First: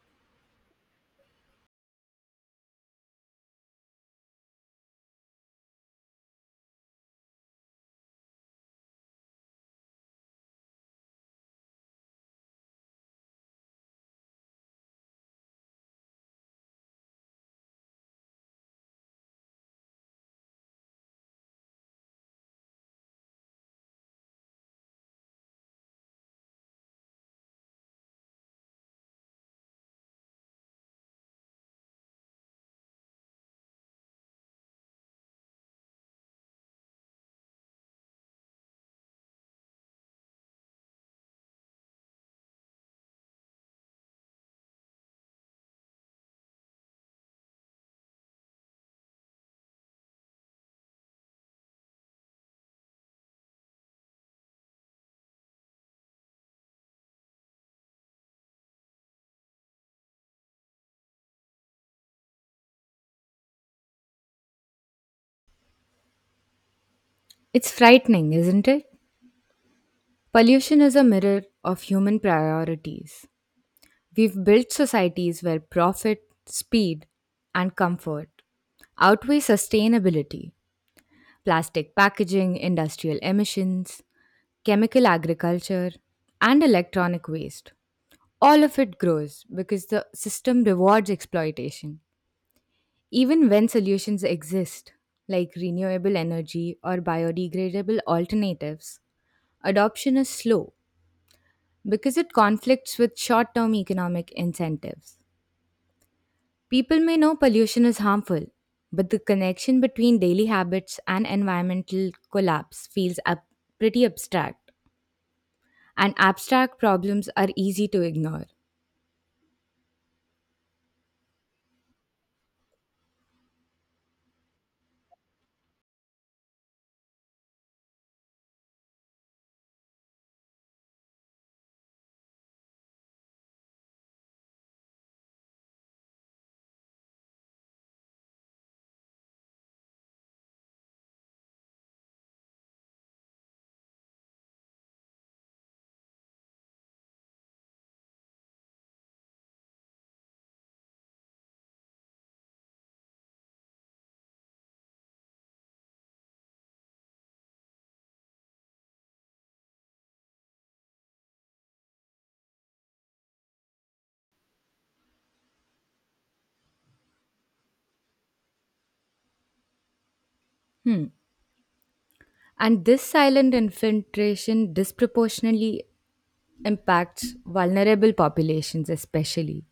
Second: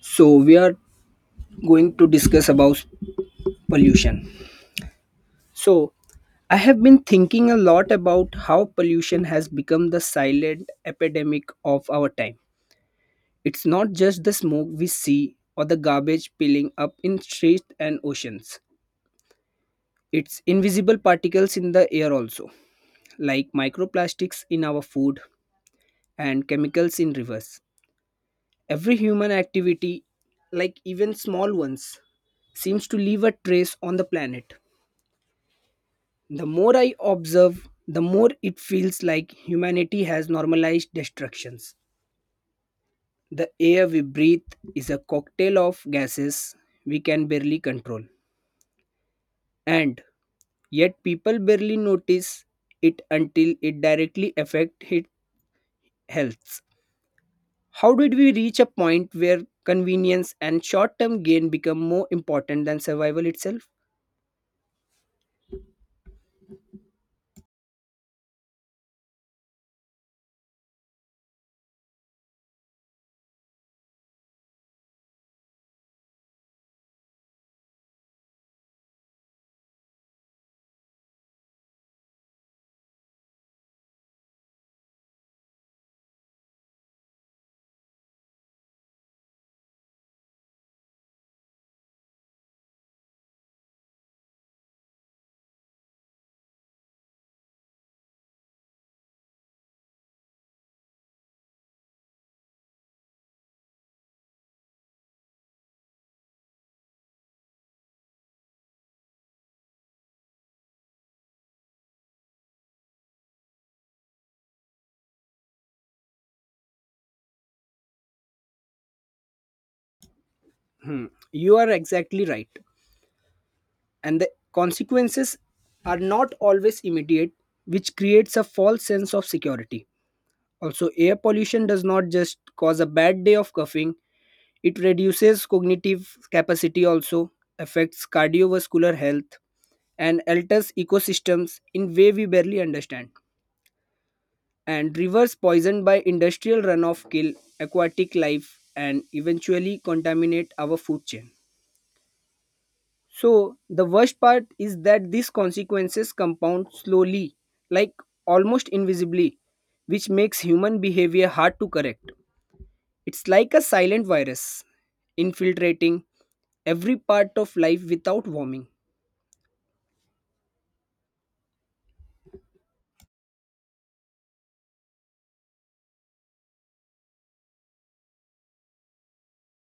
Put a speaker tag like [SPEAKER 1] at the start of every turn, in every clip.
[SPEAKER 1] So we are going to discuss about pollution. So I have been thinking a lot about how pollution has become the silent epidemic of our time. It's not just the smoke we see or the garbage piling up in streets and oceans. It's invisible particles in the air also, like microplastics in our food and chemicals in rivers. Every human activity, like even small ones, seems to leave a trace on the planet. The more I observe, the more it feels like humanity has normalized destructions. The air we breathe is a cocktail of gases we can barely control, and yet people barely notice it until it directly affects its health. How did we reach a point where convenience and short term gain become more important than survival itself?
[SPEAKER 2] It's frightening, isn't it? Pollution is a mirror of human priorities. We've built societies where profit, speed, and comfort outweigh sustainability. Plastic packaging, industrial emissions, chemical agriculture, and electronic waste. All of it grows because the system rewards exploitation, even when solutions exist, like renewable energy or biodegradable alternatives. Adoption is slow because it conflicts with short term economic incentives. People may know pollution is harmful, but the connection between daily habits and environmental collapse feels pretty abstract, and abstract problems are easy to ignore.
[SPEAKER 1] Hmm. You are exactly right. And the consequences are not always immediate, which creates a false sense of security. Also, air pollution does not just cause a bad day of coughing, it reduces cognitive capacity, also affects cardiovascular health, and alters ecosystems in way we barely understand. And rivers poisoned by industrial runoff kill aquatic life and eventually contaminate our food chain. So the worst part is that these consequences compound slowly, like almost invisibly, which makes human behavior hard to correct. It's like a silent virus infiltrating every part of life without warming.
[SPEAKER 2] Hmm. And this silent infiltration disproportionately impacts vulnerable populations, especially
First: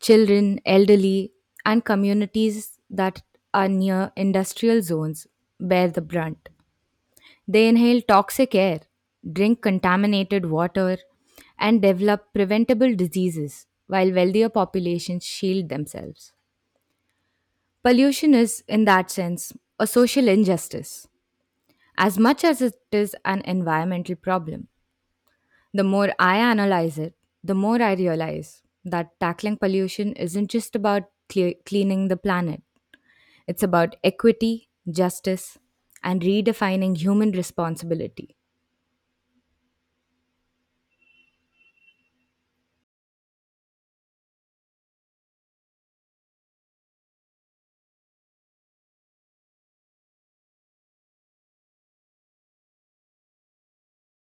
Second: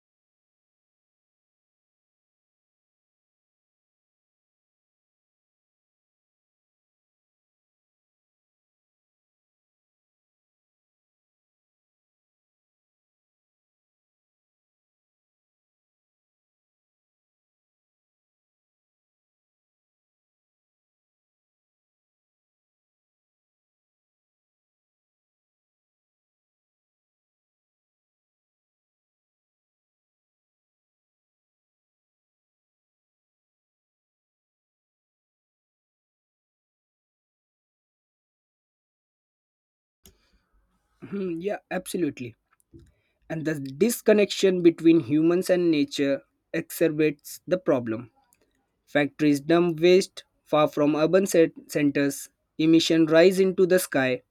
[SPEAKER 2] children, elderly, and communities that are near industrial zones bear the brunt. They inhale toxic air, drink contaminated water, and develop preventable diseases, while wealthier populations shield themselves. Pollution is, in that sense, a social injustice, as much as it is an environmental problem. The more I analyze it, the more I realize that tackling pollution isn't just about cleaning the planet, it's about equity, justice, and redefining human responsibility.
[SPEAKER 1] Mhm, yeah, absolutely. And the disconnection between humans and nature exacerbates the problem. Factories dump waste far from centers. Emission rise into the sky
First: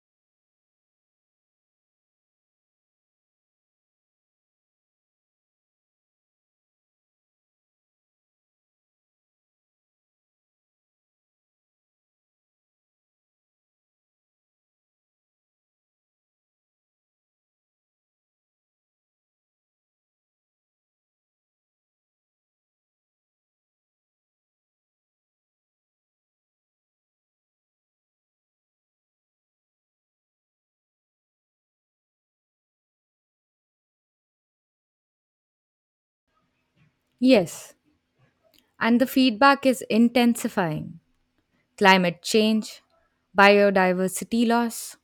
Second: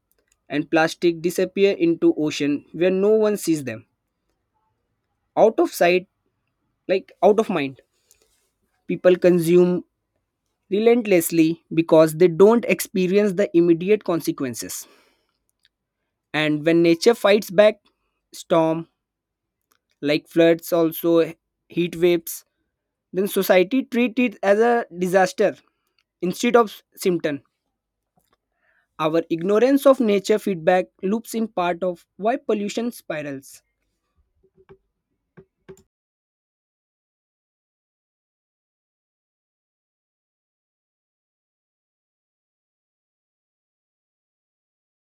[SPEAKER 1] and plastic disappear into ocean where no one sees them. Out of sight, like out of mind. People consume relentlessly because they don't experience the immediate consequences. And when nature fights back, storm like floods also heat waves, then society treat it as a disaster instead of symptom. Our ignorance of nature feedback loops in part of why pollution spirals.
[SPEAKER 2] Yes, and the feedback is intensifying climate change, biodiversity loss,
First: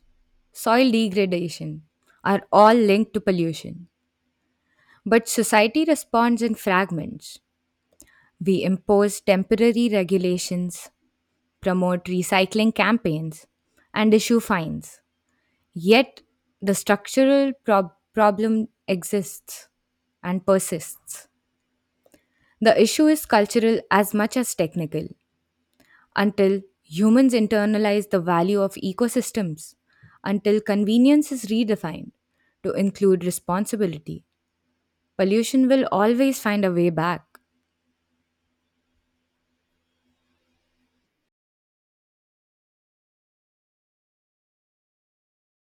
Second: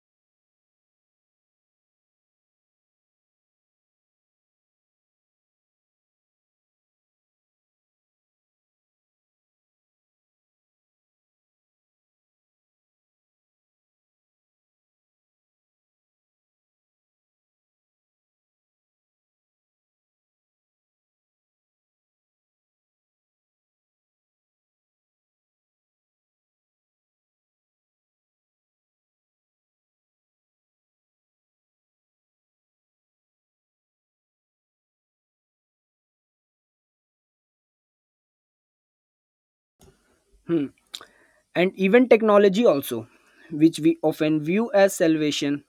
[SPEAKER 2] soil degradation are all linked to pollution. But society responds in fragments. We impose temporary regulations, promote recycling campaigns, and issue fines. Yet, the structural problem exists and persists. The issue is cultural as much as technical. Until humans internalize the value of ecosystems, until convenience is redefined to include responsibility, pollution will always find a way back.
[SPEAKER 1] Hmm. And even technology also, which we often view as salvation,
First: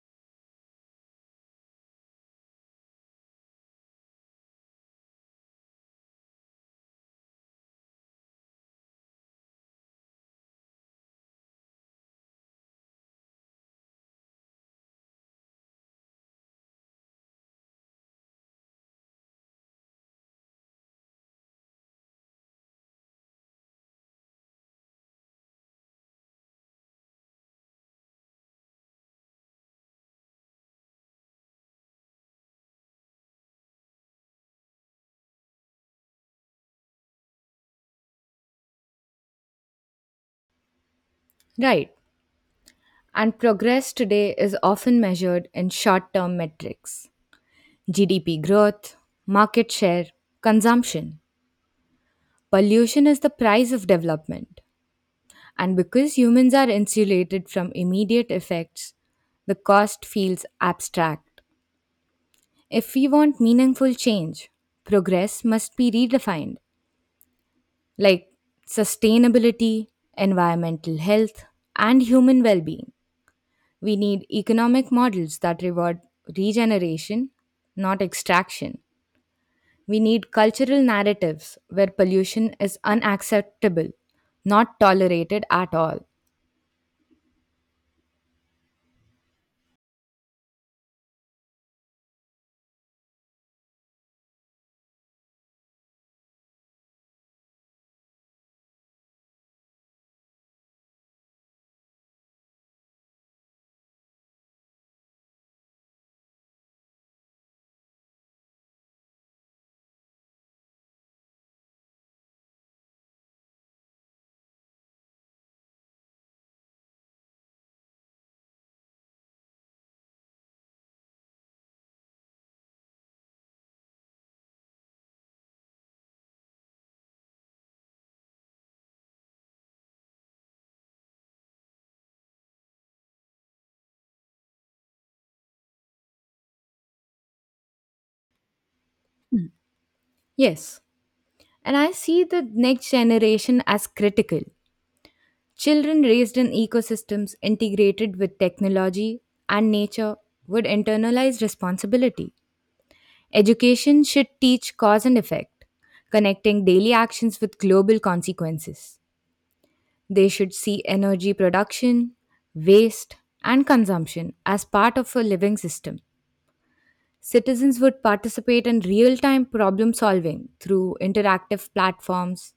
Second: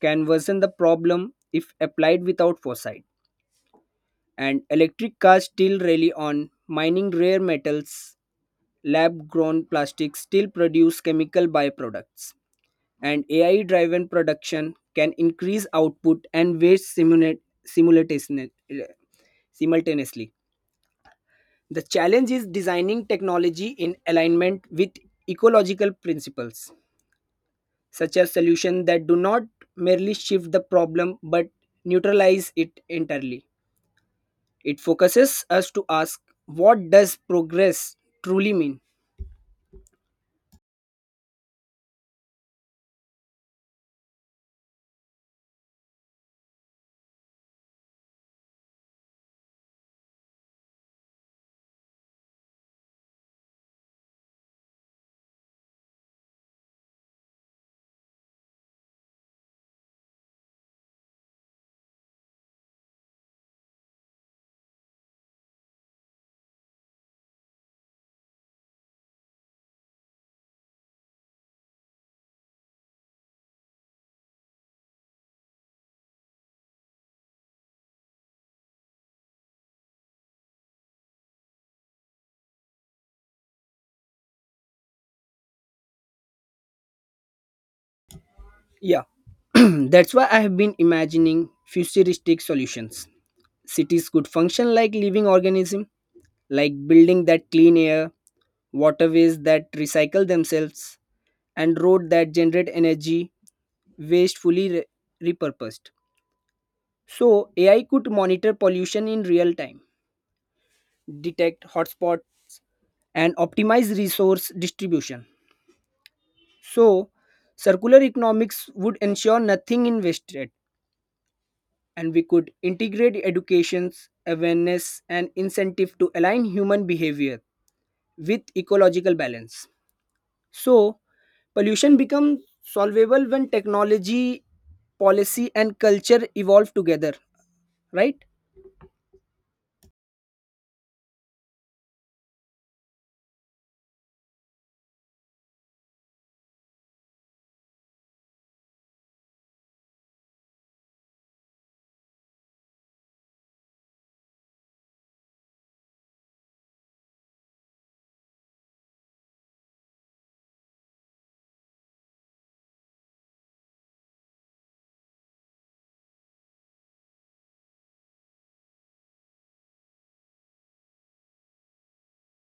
[SPEAKER 1] can worsen the problem if applied without foresight. And electric cars still rely on mining rare metals, lab grown plastics still produce chemical byproducts. And AI driven production can increase output and waste simultaneously. The challenge is designing technology in alignment with ecological principles, such as solutions that do not merely shift the problem but neutralize it entirely. It focuses us to ask, what does progress truly mean?
[SPEAKER 2] Right. And progress today is often measured in short term metrics, GDP growth, market share, consumption. Pollution is the price of development. And because humans are insulated from immediate effects, the cost feels abstract. If we want meaningful change, progress must be redefined, like sustainability, environmental health, and human well being. We need economic models that reward regeneration, not extraction. We need cultural narratives where pollution is unacceptable, not tolerated at all.
[SPEAKER 1] Yeah, that's why I have been imagining futuristic solutions. Cities could function like living organisms, like building that clean air, waterways that recycle themselves, and road that generate energy waste fully repurposed. So AI could monitor pollution in real time, detect hotspots, and optimize resource distribution. So circular economics would ensure nothing is wasted, and we could integrate educations, awareness, and incentive to align human behavior with ecological balance. So, pollution becomes solvable when technology, policy, and culture evolve together, right?
[SPEAKER 2] Yes, and I see the next generation as critical. Children raised in ecosystems integrated with technology and nature would internalize responsibility. Education should teach cause and effect, connecting daily actions with global consequences. They should see energy production, waste, and consumption as part of a living system. Citizens would participate in real time problem solving through interactive platforms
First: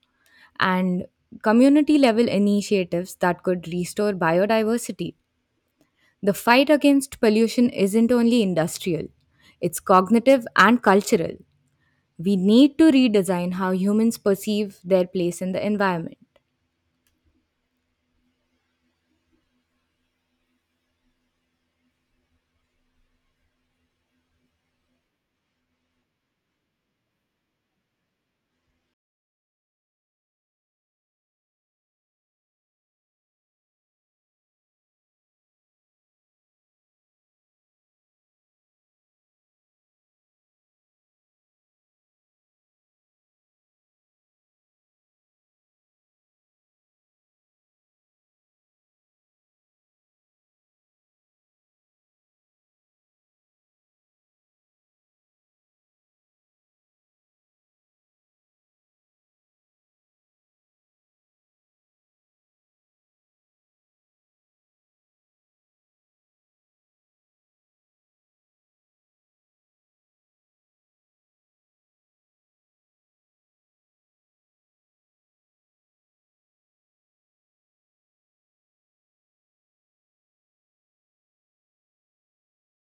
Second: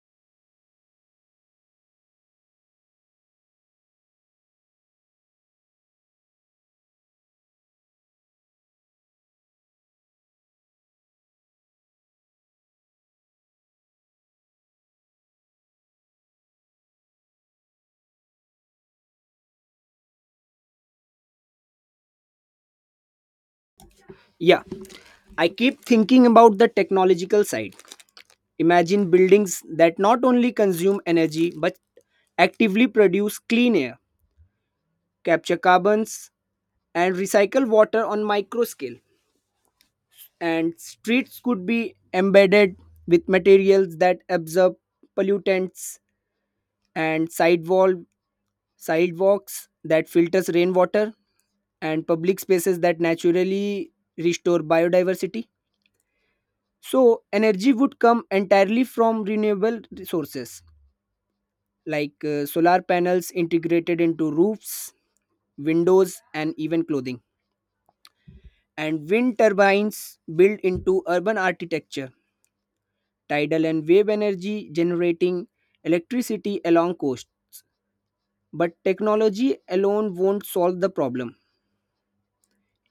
[SPEAKER 2] and community level initiatives that could restore biodiversity. The fight against pollution isn't only industrial, it's cognitive and cultural. We need to redesign how humans perceive their place in the environment.
[SPEAKER 1] Yeah, I keep thinking about the technological side. Imagine buildings that not only consume energy but actively produce clean air, capture carbons, and recycle water on micro scale. And streets could be embedded with materials that absorb pollutants, and sidewalks that filters rainwater and public spaces that naturally restore biodiversity. So energy would come entirely from renewable resources like solar panels integrated into roofs, windows, and even clothing, and wind turbines built into urban architecture, tidal and wave energy generating electricity along coasts. But technology alone won't solve the problem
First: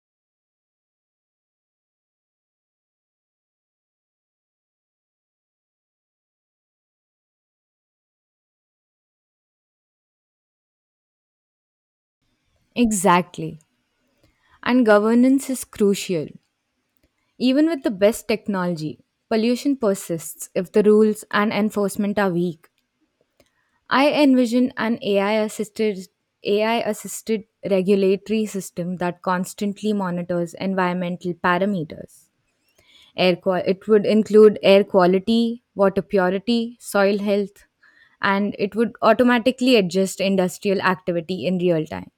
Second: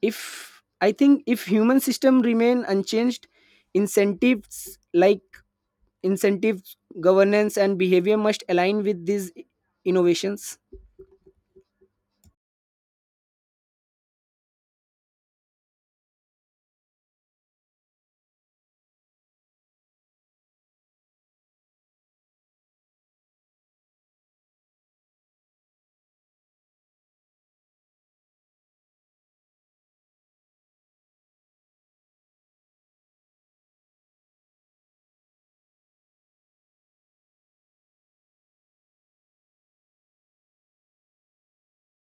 [SPEAKER 1] if, I think, if human system remain unchanged. Incentives like incentives, governance, and behavior must align with these innovations.
[SPEAKER 2] Exactly. And governance is crucial. Even with the best technology, pollution persists if the rules and enforcement are weak. I envision an AI assisted regulatory system that constantly monitors environmental parameters. It would include air quality, water purity, soil health, and it would automatically adjust industrial activity in real time.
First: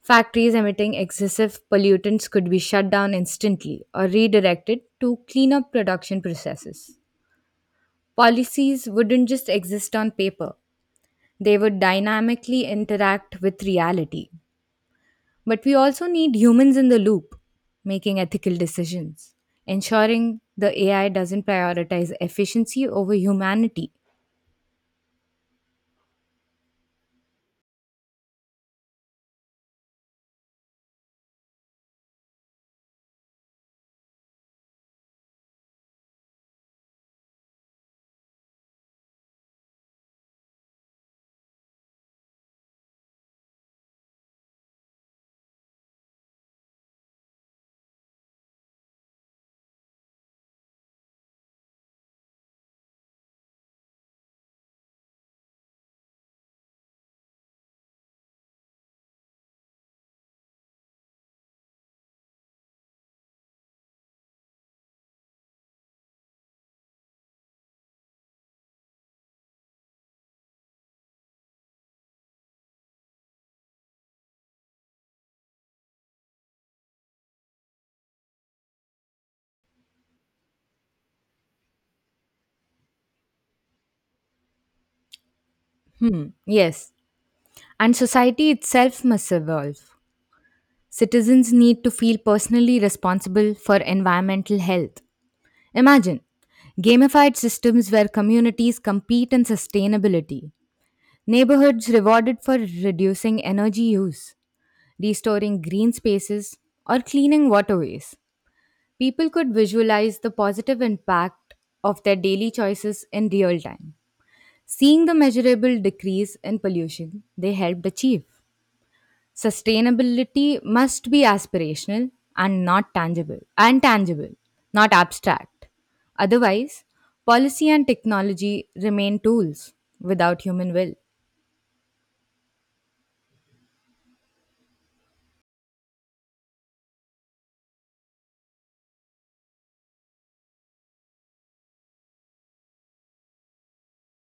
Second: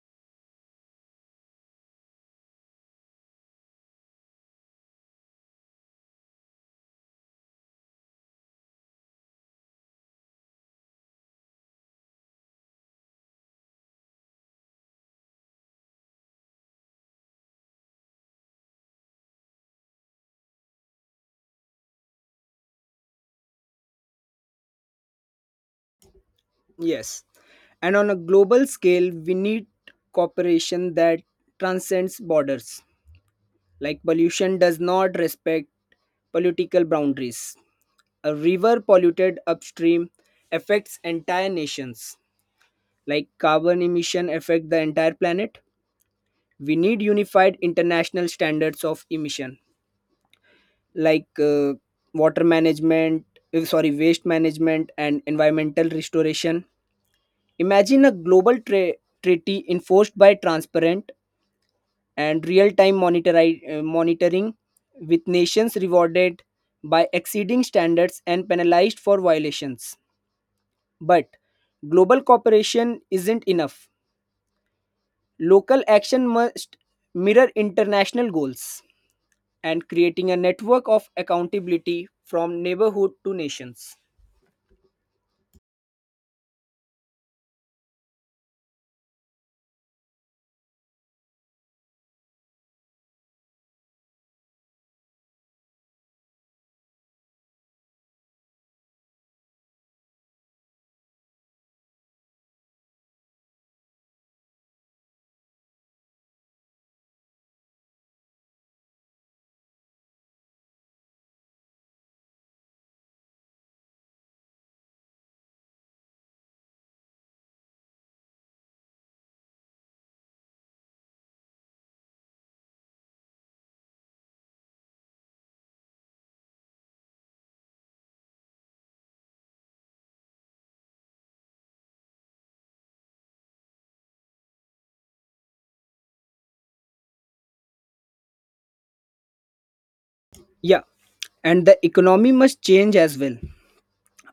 [SPEAKER 2] Factories emitting excessive pollutants could be shut down instantly or redirected to clean up production processes. Policies wouldn't just exist on paper, they would dynamically interact with reality. But we also need humans in the loop, making ethical decisions, ensuring the AI doesn't prioritize efficiency over humanity.
[SPEAKER 1] Yes, and on a global scale we need cooperation that transcends borders, like pollution does not respect political boundaries. A river polluted upstream affects entire nations, like carbon emission affect the entire planet. We need unified international standards of emission, like water management, sorry, waste management and environmental restoration. Imagine a global treaty enforced by transparent and real-time monitoring, with nations rewarded by exceeding standards and penalized for violations. But global cooperation isn't enough. Local action must mirror international goals, and creating a network of accountability from neighborhood to nations.
[SPEAKER 2] Hmm, yes. And society itself must evolve. Citizens need to feel personally responsible for environmental health. Imagine gamified systems where communities compete in sustainability, neighborhoods rewarded for reducing energy use, restoring green spaces, or cleaning waterways. People could visualize the positive impact of their daily choices in real time, seeing the measurable decrease in pollution they helped achieve. Sustainability must be aspirational and tangible, not abstract. Otherwise, policy and technology remain tools without human will.
[SPEAKER 1] Yeah, and the economy must change as well.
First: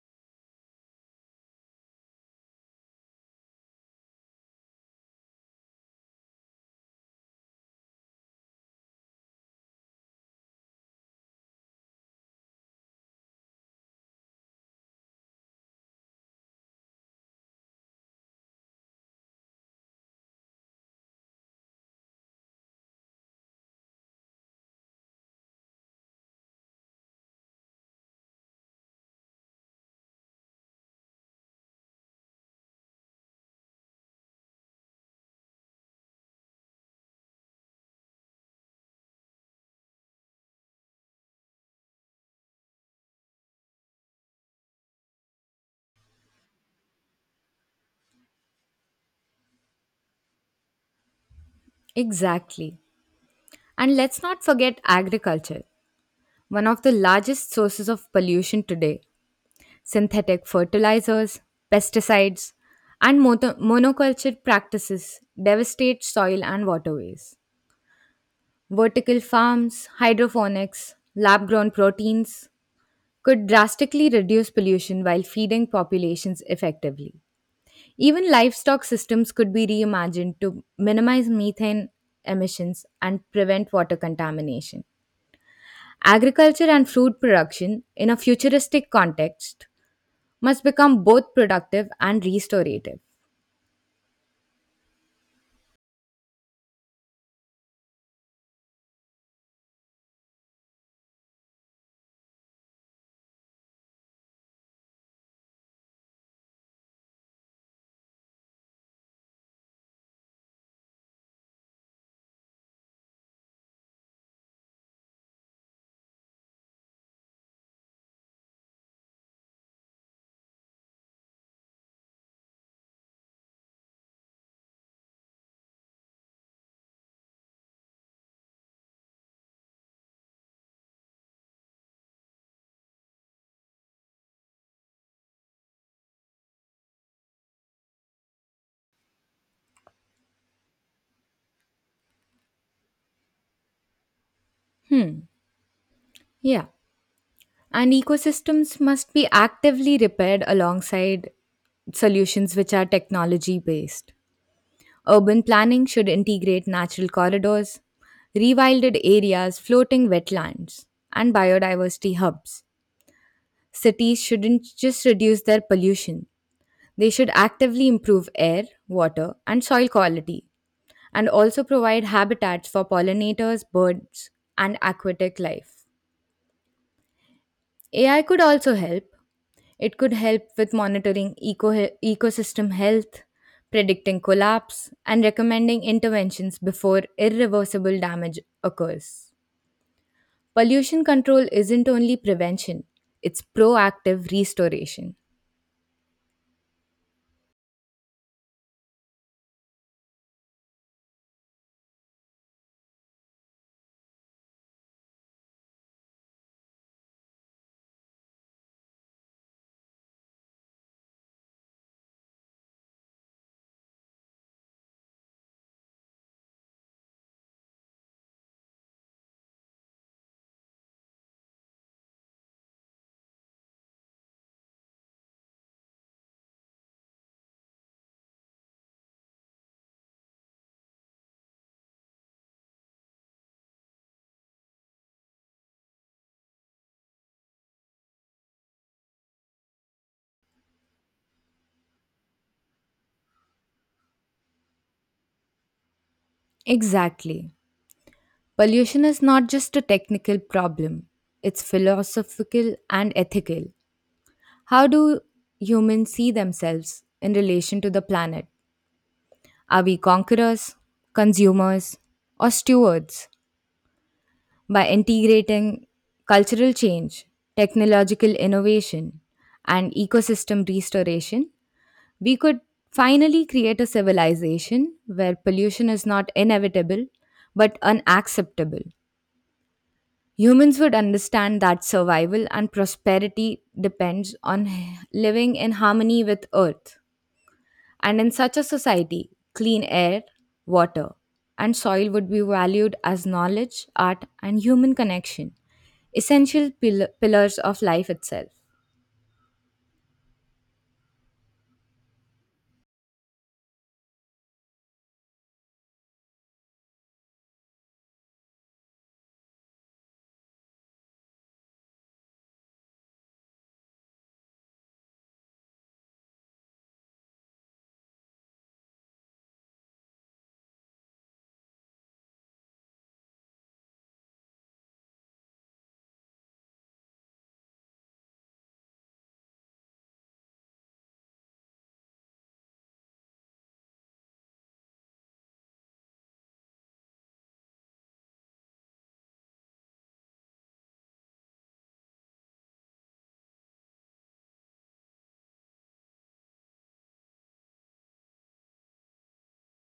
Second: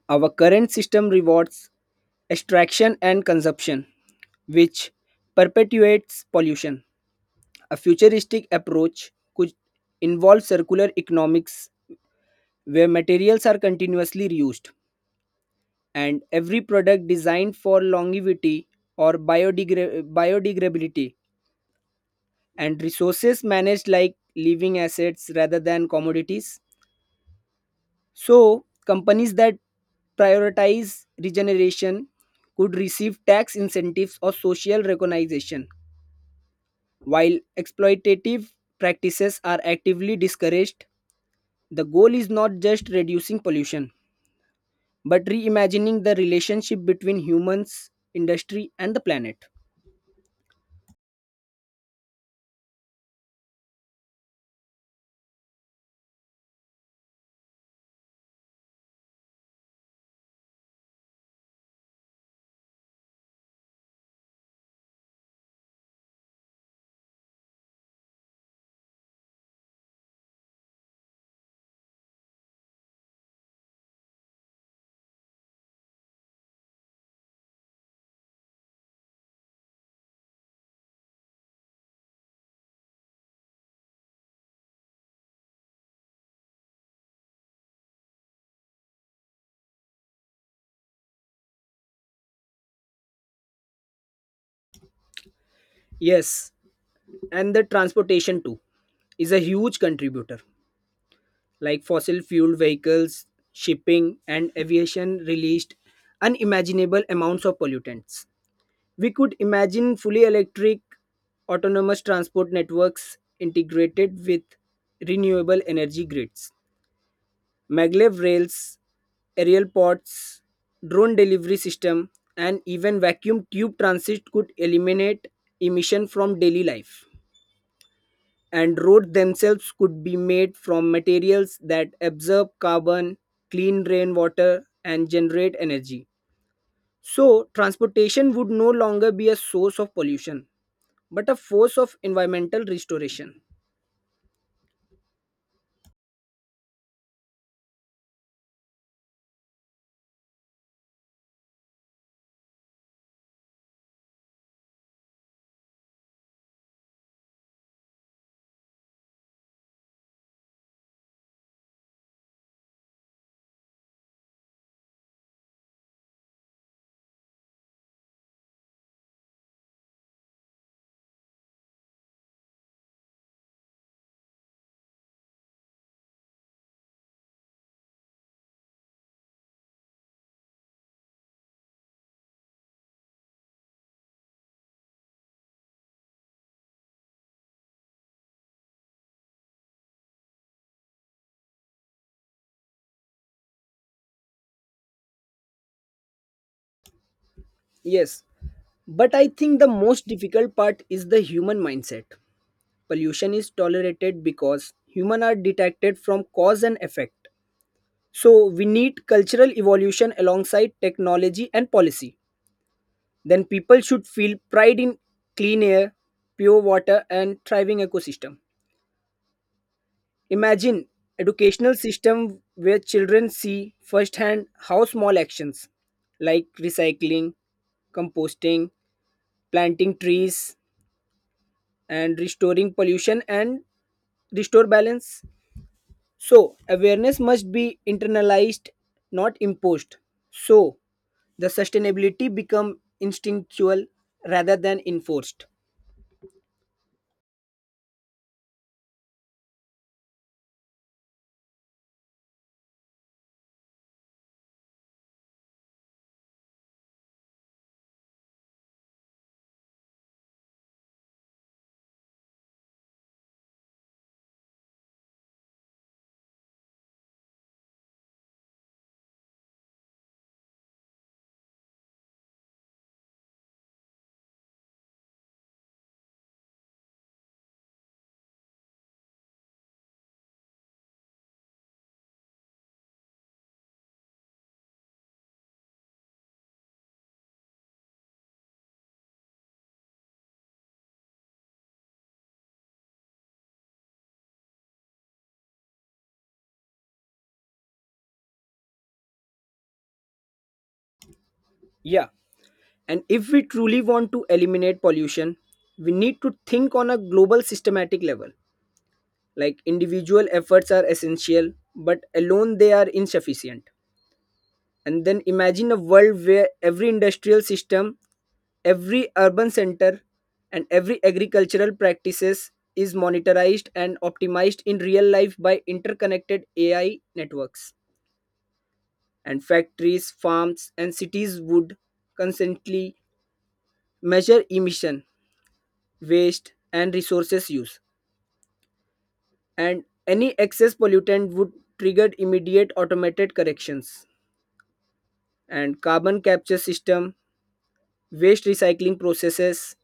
[SPEAKER 1] Our current system rewards extraction and consumption, which perpetuates pollution. A futuristic approach could involve circular economics where materials are continuously reused and every product designed for longevity or biodegradability, and resources managed like living assets rather than commodities. So, companies that prioritize regeneration could receive tax incentives or social recognition, while exploitative practices are actively discouraged. The goal is not just reducing pollution, but reimagining the relationship between humans, industry, and the planet.
[SPEAKER 2] Exactly. And let's not forget agriculture, one of the largest sources of pollution today. Synthetic fertilizers, pesticides, and monoculture practices devastate soil and waterways. Vertical farms, hydroponics, lab grown proteins could drastically reduce pollution while feeding populations effectively. Even livestock systems could be reimagined to minimize methane emissions and prevent water contamination. Agriculture and food production, in a futuristic context, must become both productive and restorative.
[SPEAKER 1] Yes, and the transportation too is a huge contributor, like fossil fueled vehicles, shipping, and aviation released unimaginable amounts of pollutants. We could imagine fully electric, autonomous transport networks integrated with renewable energy grids, maglev rails, aerial pods, drone delivery system, and even vacuum tube transit could eliminate emission from daily life, and roads themselves could be made from materials that absorb carbon, clean rainwater, and generate energy. So, transportation would no longer be a source of pollution, but a force of environmental restoration.
[SPEAKER 2] Yeah. And ecosystems must be actively repaired alongside solutions which are technology based. Urban planning should integrate natural corridors, rewilded areas, floating wetlands, and biodiversity hubs. Cities shouldn't just reduce their pollution, they should actively improve air, water, and soil quality, and also provide habitats for pollinators, birds, and aquatic life. AI could also help. It could help with monitoring ecosystem health, predicting collapse, and recommending interventions before irreversible damage occurs. Pollution control isn't only prevention, it's proactive restoration.
[SPEAKER 1] Yes, but I think the most difficult part is the human mindset. Pollution is tolerated because humans are detected from cause and effect. So, we need cultural evolution alongside technology and policy. Then people should feel pride in clean air, pure water, and thriving ecosystem. Imagine educational system where children see firsthand how small actions like recycling, composting, planting trees, and restoring pollution and restore balance. So awareness must be internalized, not imposed. So the sustainability become instinctual rather than enforced.
[SPEAKER 2] Exactly. Pollution is not just a technical problem, it's philosophical and ethical. How do humans see themselves in relation to the planet? Are we conquerors, consumers, or stewards? By integrating cultural change, technological innovation, and ecosystem restoration, we could finally create a civilization where pollution is not inevitable but unacceptable. Humans would understand that survival and prosperity depends on living in harmony with Earth. And in such a society, clean air, water, and soil would be valued as knowledge, art, and human connection, essential pillars of life itself.
[SPEAKER 1] Yeah. And if we truly want to eliminate pollution, we need to think on a global systematic level. Like individual efforts are essential, but alone they are insufficient. And then imagine a world where every industrial system, every urban center, and every agricultural practices is monitored and optimized in real life by interconnected AI networks. And factories, farms, and cities would constantly measure emission, waste, and resources use, and any excess pollutant would trigger immediate automated corrections. And carbon capture system, waste recycling processes,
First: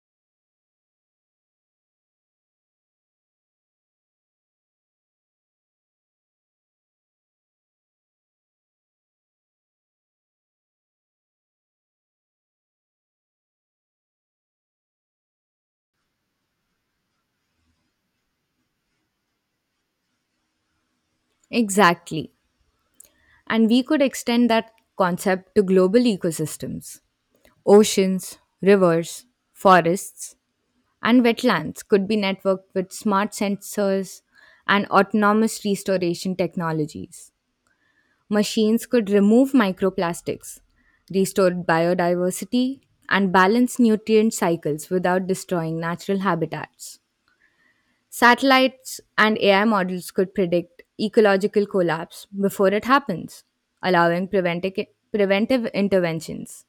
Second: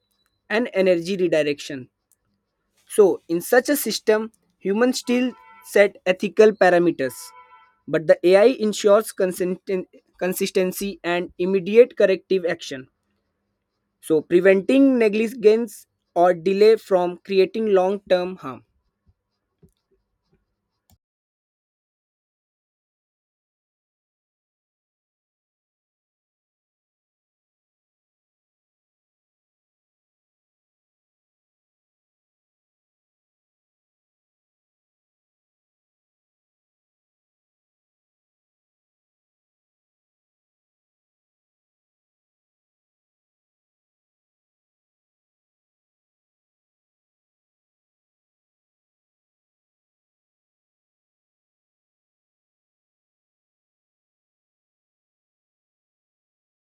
[SPEAKER 1] and energy redirection. So, in such a system, humans still set ethical parameters, but the AI ensures consistency and immediate corrective action. So, preventing negligence or delay from creating long term harm.
[SPEAKER 2] Exactly. And we could extend that concept to global ecosystems. Oceans, rivers, forests, and wetlands could be networked with smart sensors and autonomous restoration technologies. Machines could remove microplastics, restore biodiversity, and balance nutrient cycles without destroying natural habitats. Satellites and AI models could predict ecological collapse before it happens, allowing preventive interventions.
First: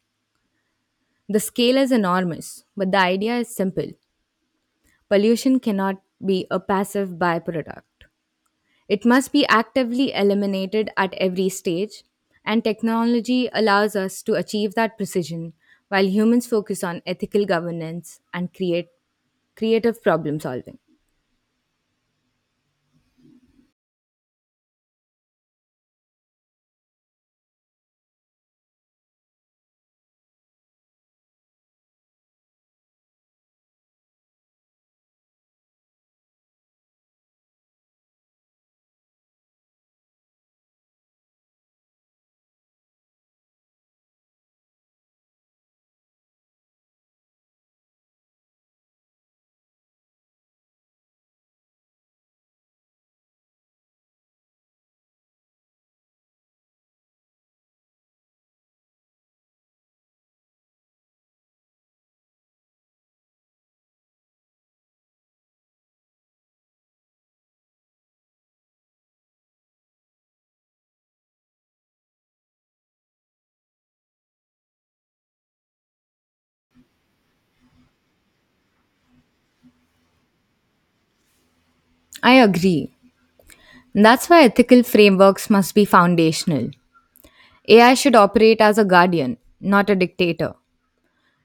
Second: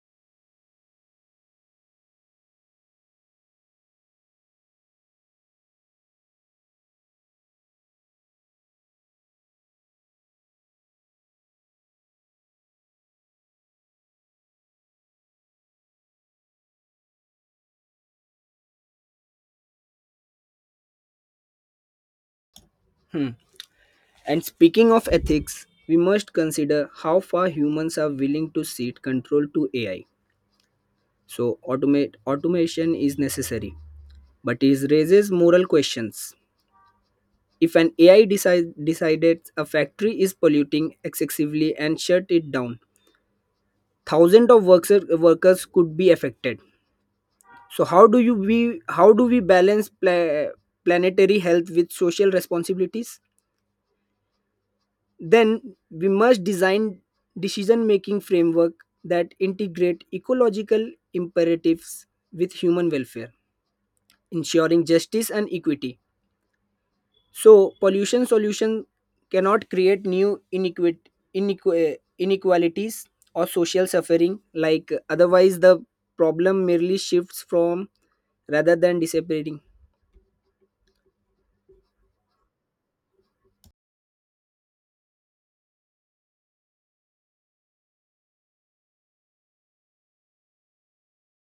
[SPEAKER 2] The scale is enormous, but the idea is simple: pollution cannot be a passive byproduct. It must be actively eliminated at every stage, and technology allows us to achieve that precision while humans focus on ethical governance and create creative problem solving.
[SPEAKER 1] And speaking of ethics, we must consider how far humans are willing to cede control to AI. So, automation is necessary, but it raises moral questions. If an AI decided a factory is polluting excessively and shut it down, thousands of workers could be affected. So, how do we balance planetary health with social responsibilities? Then we must design decision making framework that integrate ecological imperatives with human welfare, ensuring justice and equity, so pollution solution cannot create new inequalities or social suffering, like otherwise the problem merely shifts from rather than disappearing.
[SPEAKER 2] I agree. And that's why ethical frameworks must be foundational. AI should operate as a guardian, not a dictator.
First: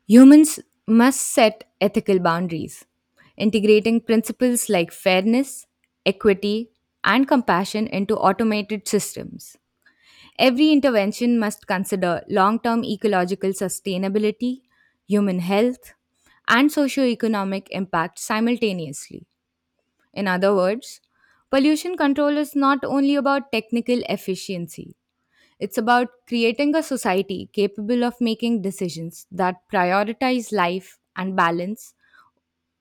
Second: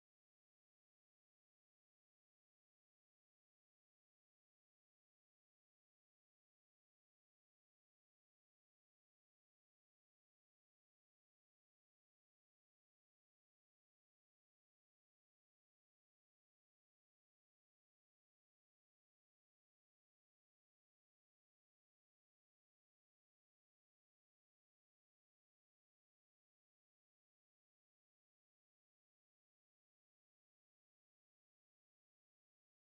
[SPEAKER 2] Humans must set ethical boundaries, integrating principles like fairness, equity, and compassion into automated systems. Every intervention must consider long term ecological sustainability, human health, and socio-economic impact simultaneously. In other words, pollution control is not only about technical efficiency, it's about creating a society capable of making decisions that prioritize life and balance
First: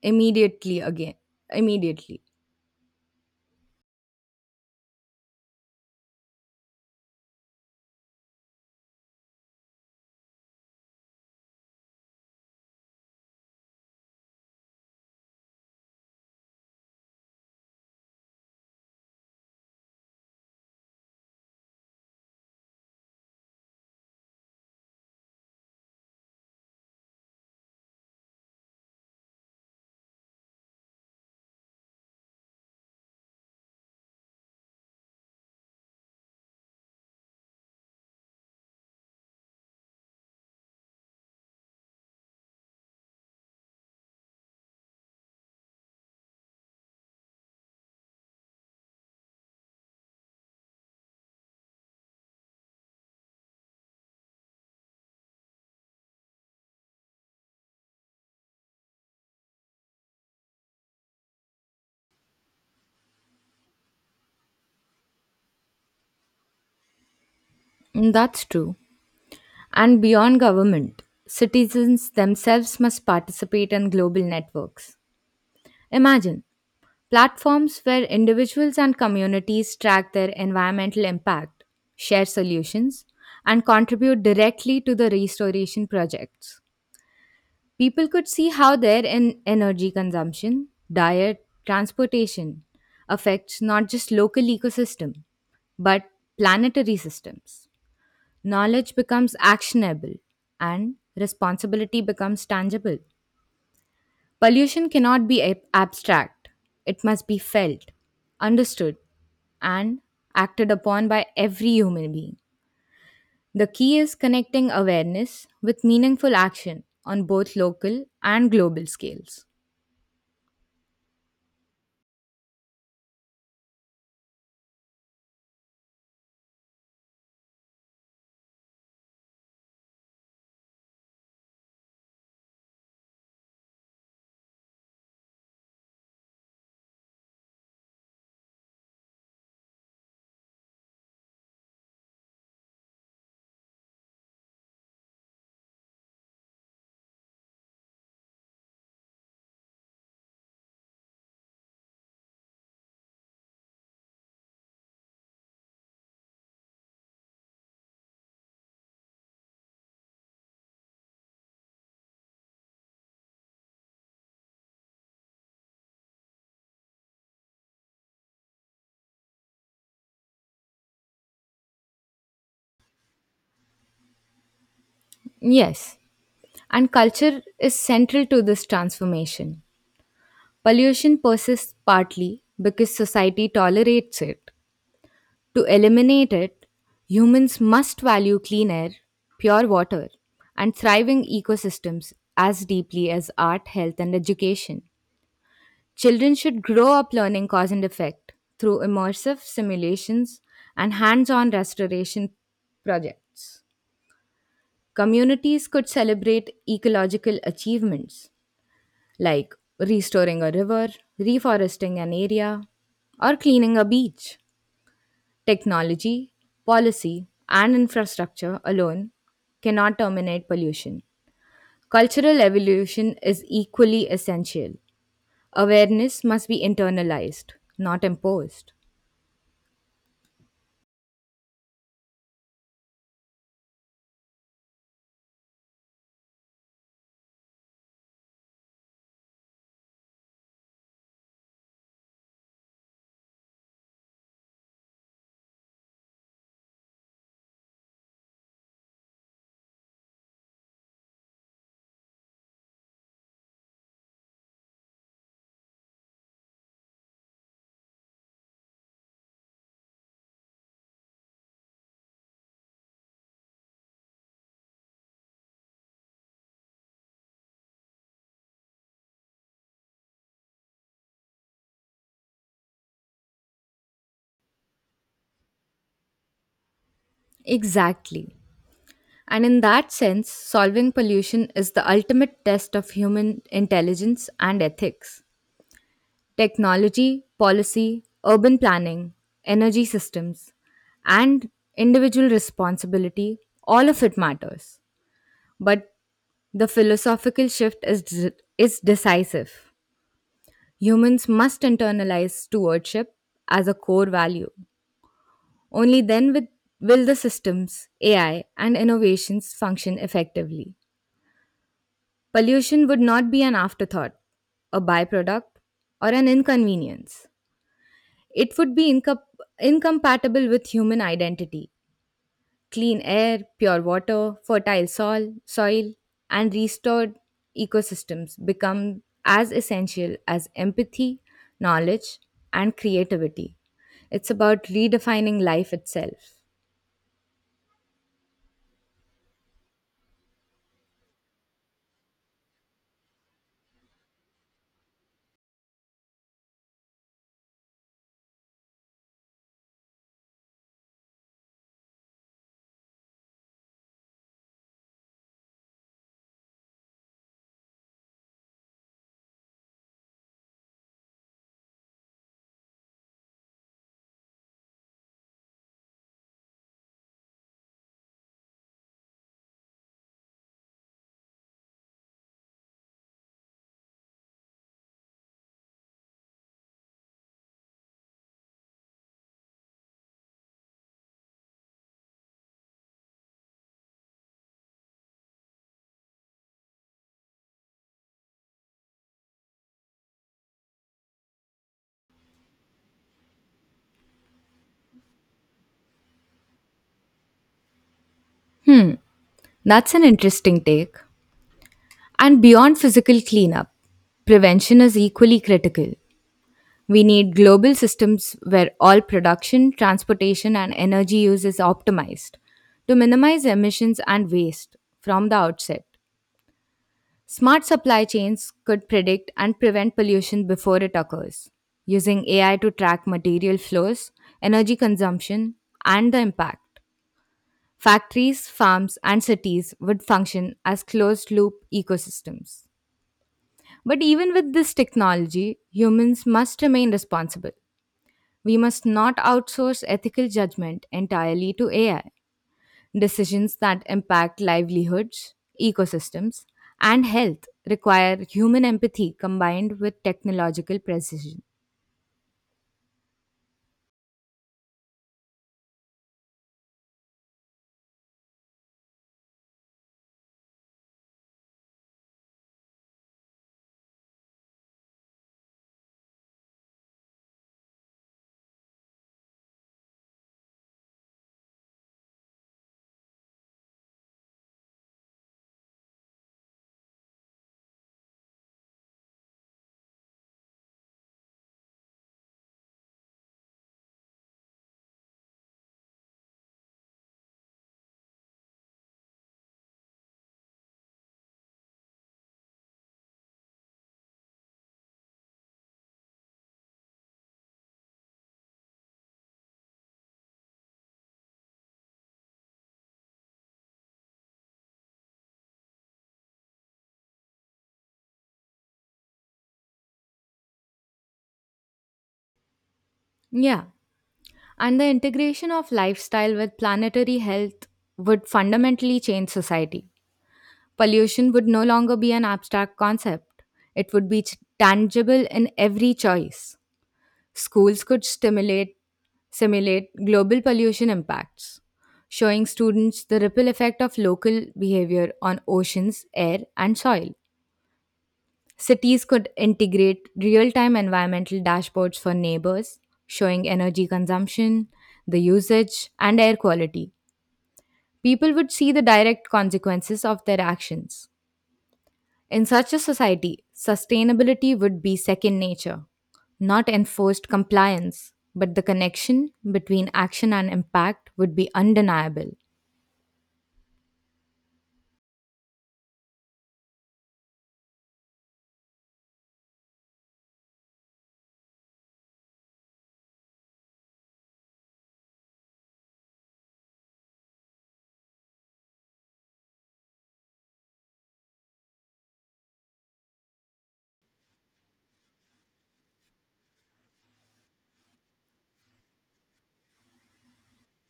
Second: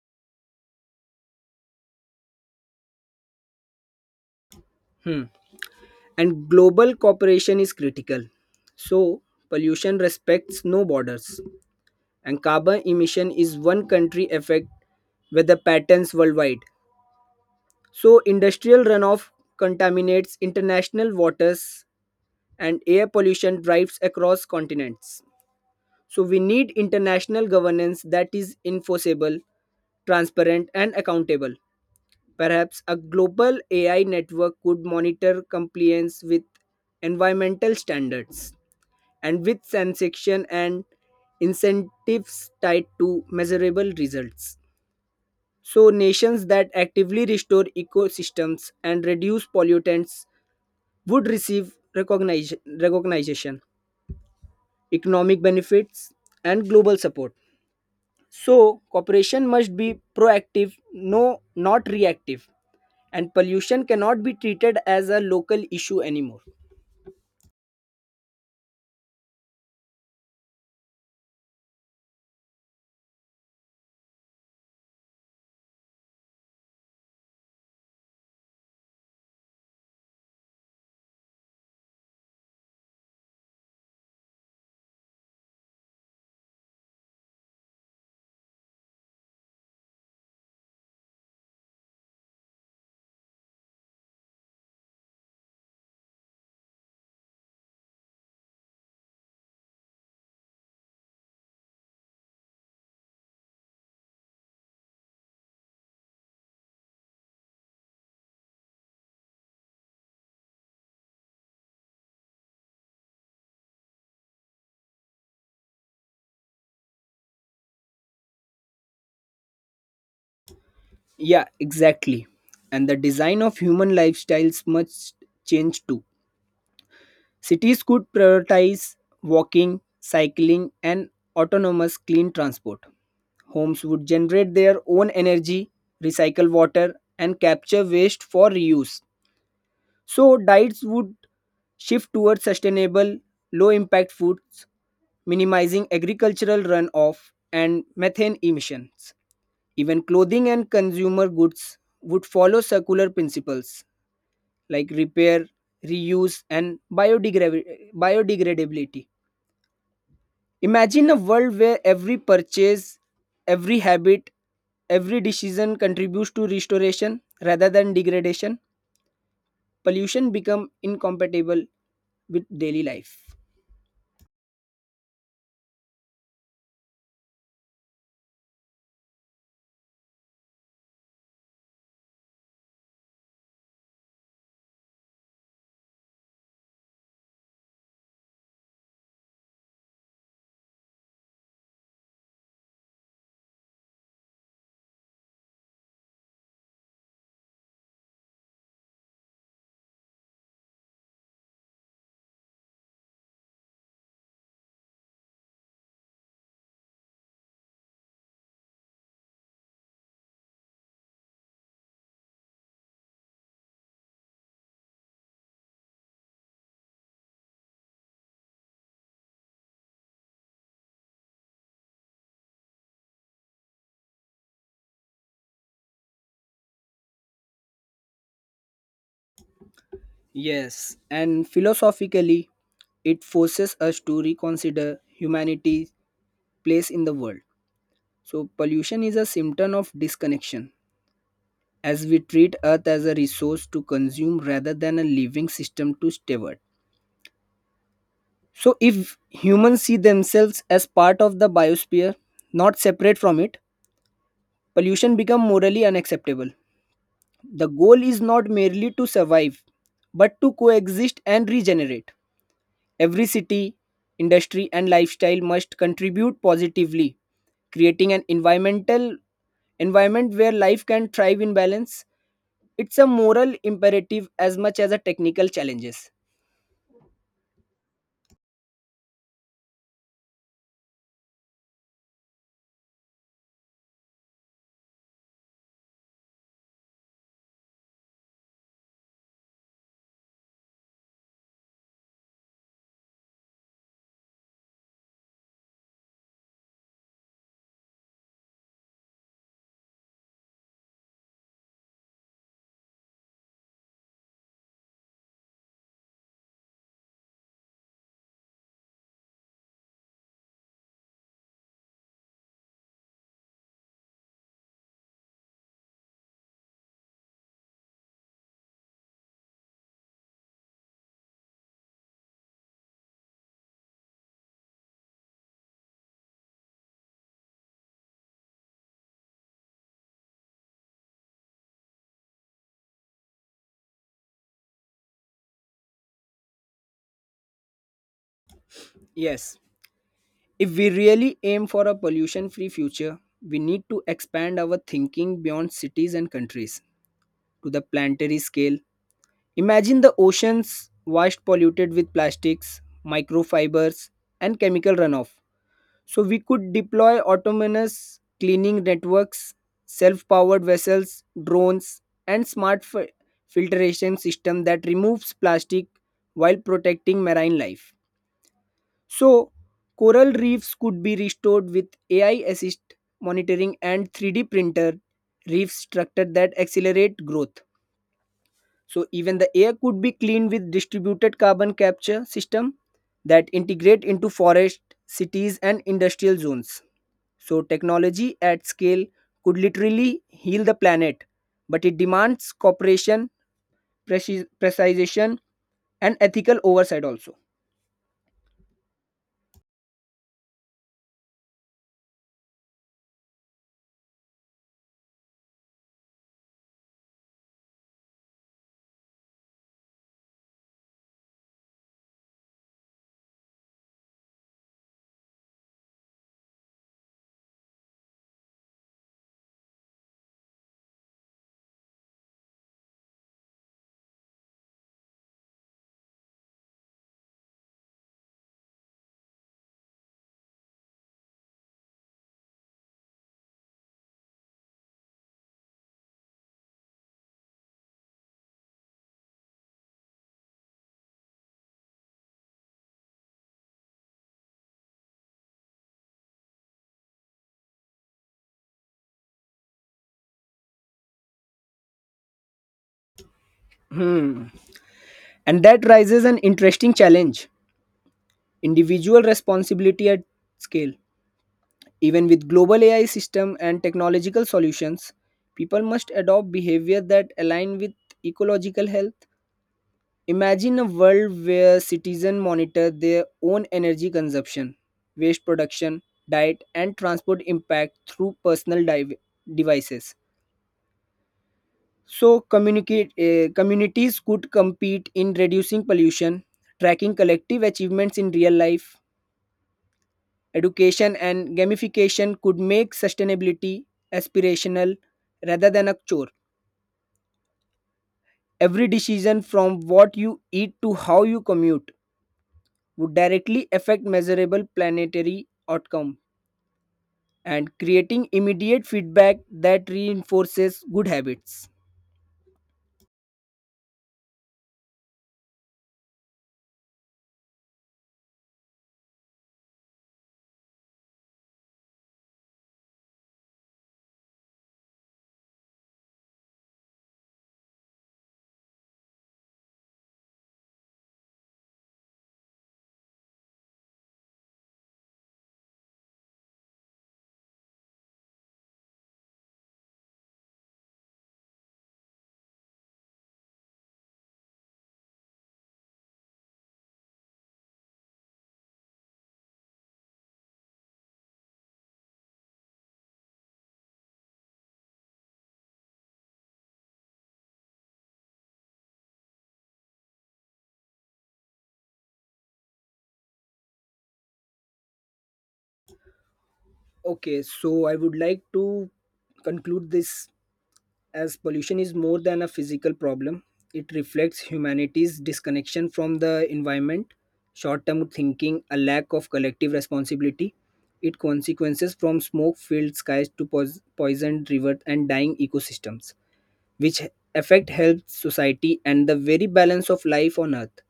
[SPEAKER 2] immediately again. Immediately.
[SPEAKER 1] Hmm. And global cooperation is critical. So pollution respects no borders, and carbon emission is one country effect weather patterns worldwide. So industrial runoff contaminates international waters and air pollution drives across continents. So we need international governance that is enforceable, transparent, and accountable. Perhaps a global AI network could monitor compliance with environmental standards and with sanction and incentives tied to measurable results. So, nations that actively restore ecosystems and reduce pollutants would receive recognition, economic benefits, and global support. So, cooperation must be proactive, no, not reactive, and pollution cannot be treated as a local issue anymore.
[SPEAKER 2] Mm, that's true. And beyond government, citizens themselves must participate in global networks. Imagine platforms where individuals and communities track their environmental impact, share solutions, and contribute directly to the restoration projects. People could see how their energy consumption, diet, transportation affects not just local ecosystem but planetary systems. Knowledge becomes actionable and responsibility becomes tangible. Pollution cannot be abstract, it must be felt, understood, and acted upon by every human being. The key is connecting awareness with meaningful action on both local and global scales.
[SPEAKER 1] Yeah, exactly. And the design of human lifestyles must change too. Cities could prioritize walking, cycling, and autonomous clean transport. Homes would generate their own energy, recycle water, and capture waste for reuse. So, diets would shift towards sustainable, low impact foods, minimizing agricultural runoff and methane emissions. Even clothing and consumer goods would follow circular principles like repair, reuse, and biodegradability. Imagine a world where every purchase, every habit, every decision contributes to restoration rather than degradation. Pollution become incompatible with daily life.
[SPEAKER 2] Yes, and culture is central to this transformation. Pollution persists partly because society tolerates it. To eliminate it, humans must value clean air, pure water, and thriving ecosystems as deeply as art, health, and education. Children should grow up learning cause and effect through immersive simulations and hands on restoration projects. Communities could celebrate ecological achievements like restoring a river, reforesting an area, or cleaning a beach. Technology, policy, and infrastructure alone cannot terminate pollution. Cultural evolution is equally essential. Awareness must be internalized, not imposed.
[SPEAKER 1] Yes, and philosophically, it forces us to reconsider humanity's place in the world. So, pollution is a symptom of disconnection as we treat Earth as a resource to consume rather than a living system to steward. So, if humans see themselves as part of the biosphere, not separate from it, pollution becomes morally unacceptable. The goal is not merely to survive, but to coexist and regenerate. Every city, industry, and lifestyle must contribute positively, creating an environment where life can thrive in balance. It's a moral imperative as much as a technical challenges.
[SPEAKER 2] Exactly. And in that sense, solving pollution is the ultimate test of human intelligence and ethics. Technology, policy, urban planning, energy systems, and individual responsibility, all of it matters. But the philosophical shift is, decisive. Humans must internalize stewardship as a core value. Only then will the systems, AI, and innovations function effectively. Pollution would not be an afterthought, a byproduct, or an inconvenience. It would be incompatible with human identity. Clean air, pure water, fertile soil, and restored ecosystems become as essential as empathy, knowledge, and creativity. It's about redefining life itself.
[SPEAKER 1] Yes. If we really aim for a pollution free future, we need to expand our thinking beyond cities and countries to the planetary scale. Imagine the oceans washed polluted with plastics, microfibers, and chemical runoff. So we could deploy autonomous cleaning networks, self powered vessels, drones, and smart filtration system that removes plastic while protecting marine life. So, coral reefs could be restored with AI assist monitoring and 3D printer reef structure that accelerate growth. So, even the air could be cleaned with distributed carbon capture system that integrate into forest, cities, and industrial zones. So, technology at scale could literally heal the planet, but it demands cooperation, precision, and ethical oversight also.
[SPEAKER 2] That's an interesting take. And beyond physical cleanup, prevention is equally critical. We need global systems where all production, transportation, and energy use is optimized to minimize emissions and waste from the outset. Smart supply chains could predict and prevent pollution before it occurs, using AI to track material flows, energy consumption, and the impact. Factories, farms, and cities would function as closed loop ecosystems. But even with this technology, humans must remain responsible. We must not outsource ethical judgment entirely to AI. Decisions that impact livelihoods, ecosystems, and health require human empathy combined with technological precision.
[SPEAKER 1] Hmm. And that raises an interesting challenge, individual responsibility at scale. Even with global AI system and technological solutions, people must adopt behavior that align with ecological health. Imagine a world where citizens monitor their own energy consumption, waste production, diet, and transport impact through personal devices. So, communities could compete in reducing pollution, tracking collective achievements in real life. Education and gamification could make sustainability aspirational rather than a chore. Every decision, from what you eat to how you commute, would directly affect measurable planetary outcome, and creating immediate feedback that reinforces good habits.
[SPEAKER 2] Yeah. And the integration of lifestyle with planetary health would fundamentally change society. Pollution would no longer be an abstract concept, it would be tangible in every choice. Schools could stimulate simulate global pollution impacts, showing students the ripple effect of local behavior on oceans, air, and soil. Cities could integrate real time environmental dashboards for neighbors, showing energy consumption, the usage, and air quality. People would see the direct consequences of their actions. In such a society, sustainability would be second nature, not enforced compliance, but the connection between action and impact would be undeniable.
[SPEAKER 1] Okay, so I would like to conclude this as pollution is more than a physical problem. It reflects humanity's disconnection from the environment, short term thinking, a lack of collective responsibility. It consequences from smoke filled skies to poisoned rivers and dying ecosystems, which affect health, society, and the very balance of life on earth.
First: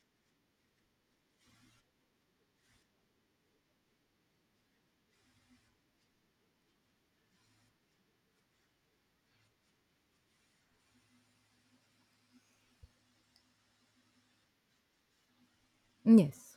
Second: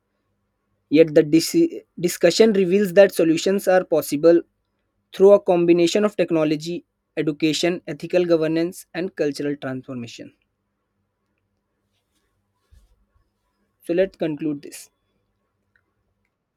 [SPEAKER 1] Yet the discussion reveals that solutions are possible through a combination of technology, education, ethical governance, and cultural transformation. So let's conclude this.
[SPEAKER 2] Yes.